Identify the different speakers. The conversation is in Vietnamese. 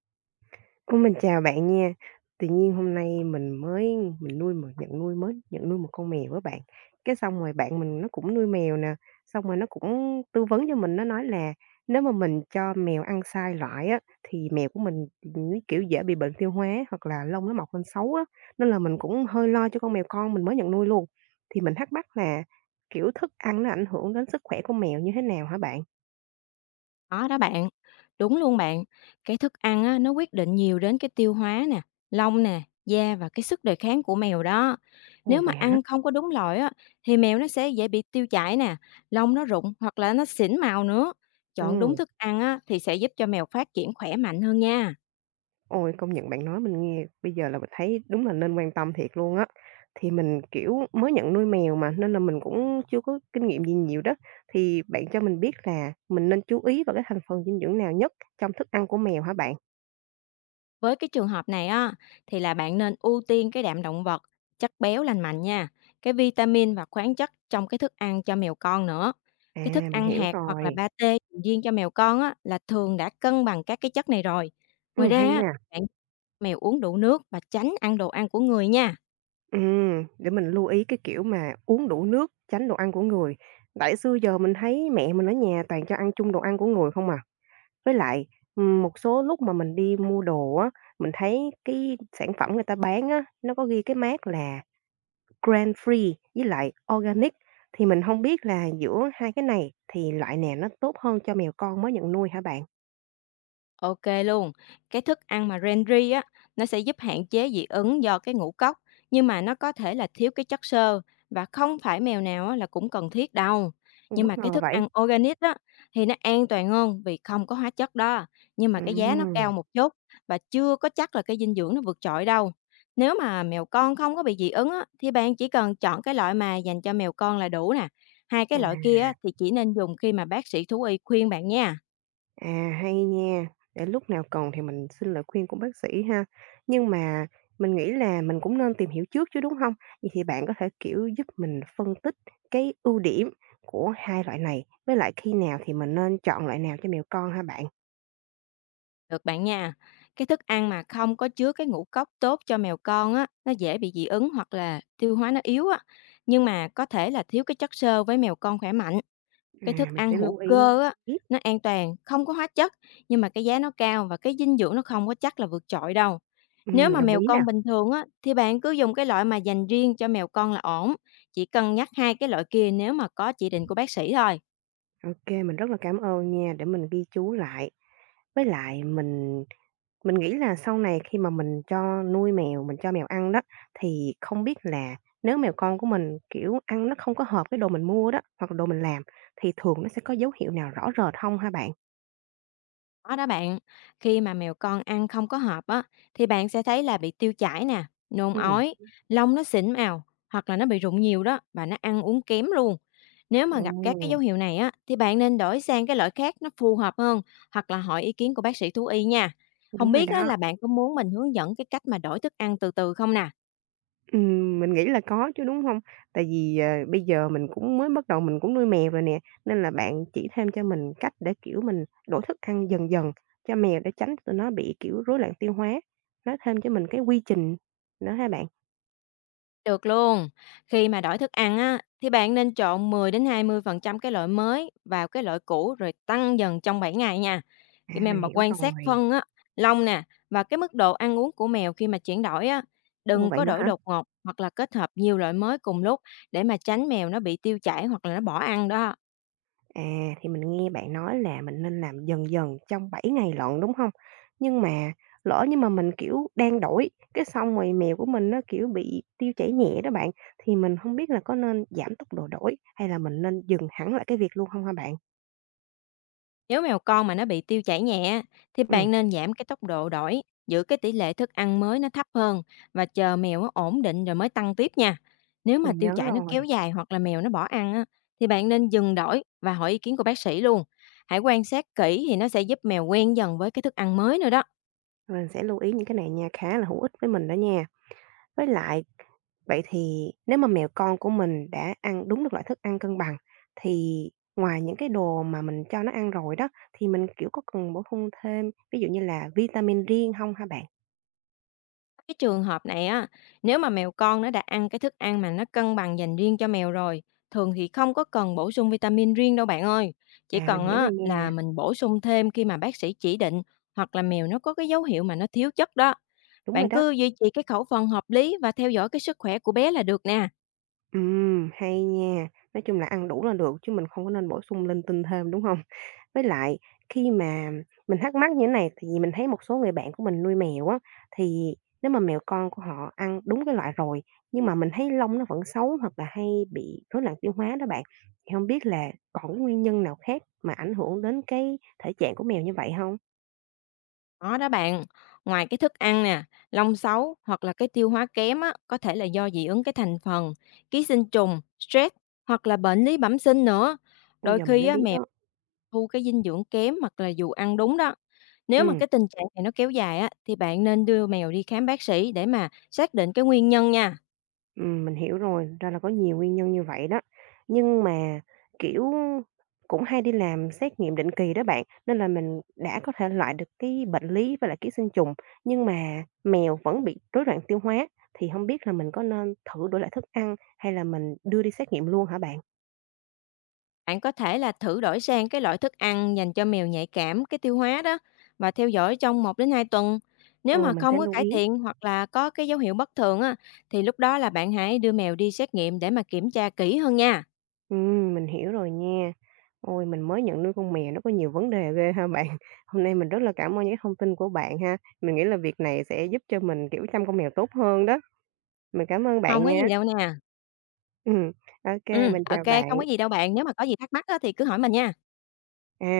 Speaker 1: Ô, mình chào bạn nha. Tự nhiên hôm nay mình mới mình nuôi một nhận nuôi mới nhận nuôi một con mèo với bạn. Cái xong rồi bạn mình nó cũng nuôi mèo nè, xong rồi nó cũng tư vấn cho mình, nó nói là nếu mà mình cho mèo ăn sai loại á, thì mèo của mình, nó, kiểu, dễ bị bệnh tiêu hóa hoặc là lông nó mọc lên xấu á, nên là mình cũng hơi lo cho con mèo con mình mới nhận nuôi luôn. Thì mình thắc mắc là, kiểu, thức ăn nó ảnh hưởng đến sức khỏe của mèo như thế nào hả bạn?
Speaker 2: Có đó bạn, đúng luôn bạn. Cái thức ăn á, nó quyết định nhiều đến cái tiêu hóa nè, lông nè, da và cái sức đề kháng của mèo đó.
Speaker 1: Ồ,
Speaker 2: Nếu mà
Speaker 1: vậy hả?
Speaker 2: ăn không có đúng loại á, thì mèo nó sẽ dễ bị tiêu chảy nè, lông nó rụng hoặc là nó xỉn màu nữa. Chọn đúng
Speaker 1: Ừ.
Speaker 2: thức ăn á, thì sẽ giúp cho mèo phát triển khỏe mạnh hơn nha.
Speaker 1: Ôi, công nhận bạn nói mình nghe bây giờ là mình thấy đúng là nên quan tâm thiệt luôn á. Thì mình, kiểu, mới nhận nuôi mèo mà, nên là mình cũng chưa có kinh nghiệm gì nhiều đó. Thì bạn cho mình biết là mình nên chú ý vào cái thành phần dinh dưỡng nào nhất trong thức ăn của mèo hả bạn?
Speaker 2: Với cái trường hợp này á, thì là bạn nên ưu tiên cái đạm động vật, chất béo lành mạnh nha, cái vitamin và khoáng chất trong cái thức ăn cho mèo con nữa. Cái thức
Speaker 1: À, mình
Speaker 2: ăn
Speaker 1: hiểu
Speaker 2: hạt hoặc là
Speaker 1: rồi.
Speaker 2: pate riêng cho mèo con á, là thường đã cân bằng các cái chất này rồi. Ngoài ra,
Speaker 1: Hay
Speaker 2: á,
Speaker 1: nha.
Speaker 2: bạn mèo uống đủ nước và tránh ăn đồ ăn của người nha.
Speaker 1: Để mình lưu ý cái kiểu mà uống đủ nước, tránh đồ ăn của người. Tại xưa giờ mình thấy mẹ mình ở nhà toàn cho ăn chung đồ ăn của người không à. Với lại, một số lúc mà mình đi mua đồ á, mình thấy cái sản phẩm người ta bán á, nó có ghi cái mác là Grain Free với lại Organic, thì mình không biết là giữa hai cái này thì loại nào nó tốt hơn cho mèo con mới nhận nuôi hả bạn?
Speaker 2: OK luôn. Cái thức ăn mà Rendri á, nó sẽ giúp hạn chế dị ứng do cái ngũ cốc, nhưng mà nó có thể là thiếu cái chất xơ và không phải mèo nào á là cũng cần thiết đâu. Nhưng
Speaker 1: Bất
Speaker 2: mà cái
Speaker 1: ngờ
Speaker 2: thức
Speaker 1: vậy.
Speaker 2: ăn organic á, thì nó an toàn hơn vì không có hóa chất đó, nhưng mà cái giá nó
Speaker 1: Ừm,
Speaker 2: cao một chút và chưa có chắc là cái dinh dưỡng nó vượt trội đâu. Nếu mà mèo con không có bị dị ứng á, thì bạn chỉ cần chọn cái loại mà dành cho mèo con là đủ nè. Hai cái loại
Speaker 1: à.
Speaker 2: kia á, thì chỉ nên dùng khi mà bác sĩ thú y khuyên bạn nha.
Speaker 1: À, hay nha, để lúc nào cần thì mình xin lời khuyên của bác sĩ ha. Nhưng mà mình nghĩ là mình cũng nên tìm hiểu trước chứ, đúng không? Vậy thì bạn có thể, kiểu, giúp mình phân tích cái ưu điểm của hai loại này, với lại khi nào thì mình nên chọn loại nào cho mèo con ha bạn?
Speaker 2: Được bạn nha. Cái thức ăn mà không có chứa cái ngũ cốc tốt cho mèo con á, nó dễ bị dị ứng hoặc là tiêu hóa nó yếu á. Nhưng mà có thể là thiếu cái chất xơ với mèo con khỏe mạnh. Cái thức
Speaker 1: À, mình
Speaker 2: ăn
Speaker 1: sẽ
Speaker 2: hữu
Speaker 1: lưu ý.
Speaker 2: cơ á, nó an toàn, không có hóa chất, nhưng mà cái giá nó cao và cái dinh dưỡng nó không có chắc là vượt trội đâu. Nếu mà
Speaker 1: Đồng
Speaker 2: mèo
Speaker 1: ý nè.
Speaker 2: con bình thường á, thì bạn cứ dùng cái loại mà dành riêng cho mèo con là ổn. Chỉ cân nhắc hai cái loại kia nếu mà có chỉ định của bác sĩ thôi.
Speaker 1: OK, mình rất là cảm ơn nha, để mình ghi chú lại. Với lại mình nghĩ là sau này khi mà mình cho nuôi mèo, mình cho mèo ăn đó, thì không biết là nếu mèo con của mình, kiểu, ăn nó không có hợp cái đồ mình mua đó, hoặc là đồ mình làm, thì thường nó sẽ có dấu hiệu nào rõ rệt không hả bạn?
Speaker 2: Có đó bạn, khi mà mèo con ăn không có hợp á, thì bạn sẽ thấy là bị tiêu chảy nè, nôn
Speaker 1: Ừ,
Speaker 2: ói, lông nó xỉn màu, hoặc là nó bị rụng nhiều đó, và nó ăn uống kém luôn. Nếu mà
Speaker 1: ồ,
Speaker 2: gặp các cái dấu hiệu này á, thì bạn nên đổi sang cái loại khác nó phù hợp hơn, hoặc là hỏi ý kiến của bác sĩ thú y nha. Không
Speaker 1: đúng rồi
Speaker 2: biết á,
Speaker 1: đó.
Speaker 2: là bạn có muốn mình hướng dẫn cái cách mà đổi thức ăn từ từ không nè?
Speaker 1: Mình nghĩ là có chứ, đúng hông? Tại vì, bây giờ mình cũng mới bắt đầu mình cũng nuôi mèo rồi nè, nên là bạn chỉ thêm cho mình cách để, kiểu, mình đổi thức ăn dần dần cho mèo để tránh tụi nó bị, kiểu, rối loạn tiêu hóa, nói thêm cho mình cái quy trình nữa ha bạn.
Speaker 2: Được luôn. Khi mà đổi thức ăn á, thì bạn nên trộn 10 đến 20% cái loại mới vào cái loại cũ rồi tăng dần trong 7 ngày nha. Cái
Speaker 1: À,
Speaker 2: mèo
Speaker 1: mình
Speaker 2: mà
Speaker 1: hiểu
Speaker 2: quan sát
Speaker 1: rồi.
Speaker 2: phân á, lông nè và cái mức độ ăn uống của mèo khi mà chuyển đổi á,
Speaker 1: Ồ,
Speaker 2: đừng
Speaker 1: vậy
Speaker 2: có
Speaker 1: nữa
Speaker 2: đổi
Speaker 1: hả?
Speaker 2: đột ngột hoặc là kết hợp nhiều loại mới cùng lúc để mà tránh mèo nó bị tiêu chảy hoặc là nó bỏ ăn đó.
Speaker 1: À, thì mình nghe bạn nói là mình nên làm dần dần trong 7 ngày lận, đúng không? Nhưng mà lỡ như mà mình, kiểu, đang đổi, cái xong rồi mèo của mình nó, kiểu, bị tiêu chảy nhẹ đó bạn, thì mình không biết là có nên giảm tốc độ đổi hay là mình nên dừng hẳn lại cái việc luôn không hả bạn?
Speaker 2: Nếu mèo con mà nó bị tiêu chảy nhẹ thì
Speaker 1: Ừm,
Speaker 2: bạn nên giảm cái tốc độ đổi, giữ cái tỷ lệ thức ăn mới nó thấp hơn và chờ mèo nó ổn định rồi mới tăng tiếp nha. Nếu mà
Speaker 1: mình
Speaker 2: tiêu
Speaker 1: nhớ
Speaker 2: chảy nó kéo
Speaker 1: rồi,
Speaker 2: dài hoặc là mèo nó bỏ ăn á, thì bạn nên dừng đổi và hỏi ý kiến của bác sĩ luôn. Hãy quan sát kỹ thì nó sẽ giúp mèo quen dần với cái thức ăn mới nữa đó.
Speaker 1: mình sẽ lưu ý những cái này nha, khá là hữu ích với mình đó nha. Với lại vậy thì nếu mà mèo con của mình đã ăn đúng được loại thức ăn cân bằng, thì ngoài những cái đồ mà mình cho nó ăn rồi đó, thì mình, kiểu, có cần bổ sung thêm, ví dụ như là vitamin riêng không hả bạn?
Speaker 2: Cái trường hợp này á, nếu mà mèo con nó đã ăn cái thức ăn mà nó cân bằng dành riêng cho mèo rồi, thường thì không có cần bổ sung vitamin riêng đâu bạn ơi. Chỉ
Speaker 1: À, mình
Speaker 2: cần
Speaker 1: hiểu
Speaker 2: á
Speaker 1: rồi
Speaker 2: là
Speaker 1: nha,
Speaker 2: mình bổ sung thêm khi mà bác sĩ chỉ định hoặc là mèo nó có cái dấu hiệu mà nó thiếu chất đó.
Speaker 1: đúng rồi
Speaker 2: Bạn
Speaker 1: đó.
Speaker 2: cứ duy trì cái khẩu phần hợp lý và theo dõi cái sức khỏe của bé là được nè.
Speaker 1: Hay nha. Nói chung là ăn đủ là được chứ mình không có nên bổ sung linh tinh thêm, đúng không? Với lại khi mà mình thắc mắc như thế này, thì vì mình thấy một số người bạn của mình nuôi mèo á, thì nếu mà mèo con của họ ăn đúng cái loại rồi, nhưng mà mình thấy lông nó vẫn xấu hoặc là hay bị rối loạn tiêu hóa đó bạn, thì hông biết là còn cái nguyên nhân nào khác mà ảnh hưởng đến cái thể trạng của mèo như vậy không?
Speaker 2: Có đó bạn, ngoài cái thức ăn nè, lông xấu hoặc là cái tiêu hóa kém á, có thể là do dị ứng cái thành phần, ký sinh trùng, stress hoặc là bệnh lý bẩm sinh nữa.
Speaker 1: Bây
Speaker 2: Đôi
Speaker 1: giờ mình
Speaker 2: khi
Speaker 1: mới
Speaker 2: á,
Speaker 1: biết
Speaker 2: mèo
Speaker 1: đó.
Speaker 2: thu cái dinh dưỡng kém hoặc là dù ăn đúng đó. Nếu mà
Speaker 1: Ừm.
Speaker 2: cái tình trạng này nó kéo dài á, thì bạn nên đưa mèo đi khám bác sĩ để mà xác định cái nguyên nhân nha.
Speaker 1: Mình hiểu rồi, ra là có nhiều nguyên nhân như vậy đó. Nhưng mà, kiểu, cũng hay đi làm xét nghiệm định kỳ đó bạn, nên là mình đã có thể loại được cái bệnh lý với lại ký sinh trùng, nhưng mà mèo vẫn bị rối loạn tiêu hóa, thì không biết là mình có nên thử đổi lại thức ăn hay là mình đưa đi xét nghiệm luôn hả bạn?
Speaker 2: Bạn có thể là thử đổi sang cái loại thức ăn dành cho mèo nhạy cảm cái tiêu hóa đó và theo dõi trong 1 đến 2 tuần. Nếu
Speaker 1: Ồ,
Speaker 2: mà
Speaker 1: mình sẽ
Speaker 2: không có
Speaker 1: lưu
Speaker 2: cải
Speaker 1: ý.
Speaker 2: thiện hoặc là có cái dấu hiệu bất thường á thì lúc đó là bạn hãy đưa mèo đi xét nghiệm để mà kiểm tra kỹ hơn nha.
Speaker 1: Mình hiểu rồi nha. Ôi, mình mới nhận nuôi con mèo nó có nhiều vấn đề ghê ha bạn. Hôm nay mình rất là cảm ơn những thông tin của bạn ha. Mình nghĩ là việc này sẽ giúp cho mình, kiểu, chăm con mèo tốt hơn đó. Mình cảm ơn
Speaker 2: Không
Speaker 1: bạn
Speaker 2: có gì
Speaker 1: nha.
Speaker 2: đâu nè.
Speaker 1: Ừm, ô kê,
Speaker 2: Ừm,
Speaker 1: mình
Speaker 2: ô
Speaker 1: chào
Speaker 2: không
Speaker 1: bạn.
Speaker 2: có gì đâu bạn, nếu mà có gì thắc mắc á thì cứ hỏi mình nha.
Speaker 1: À,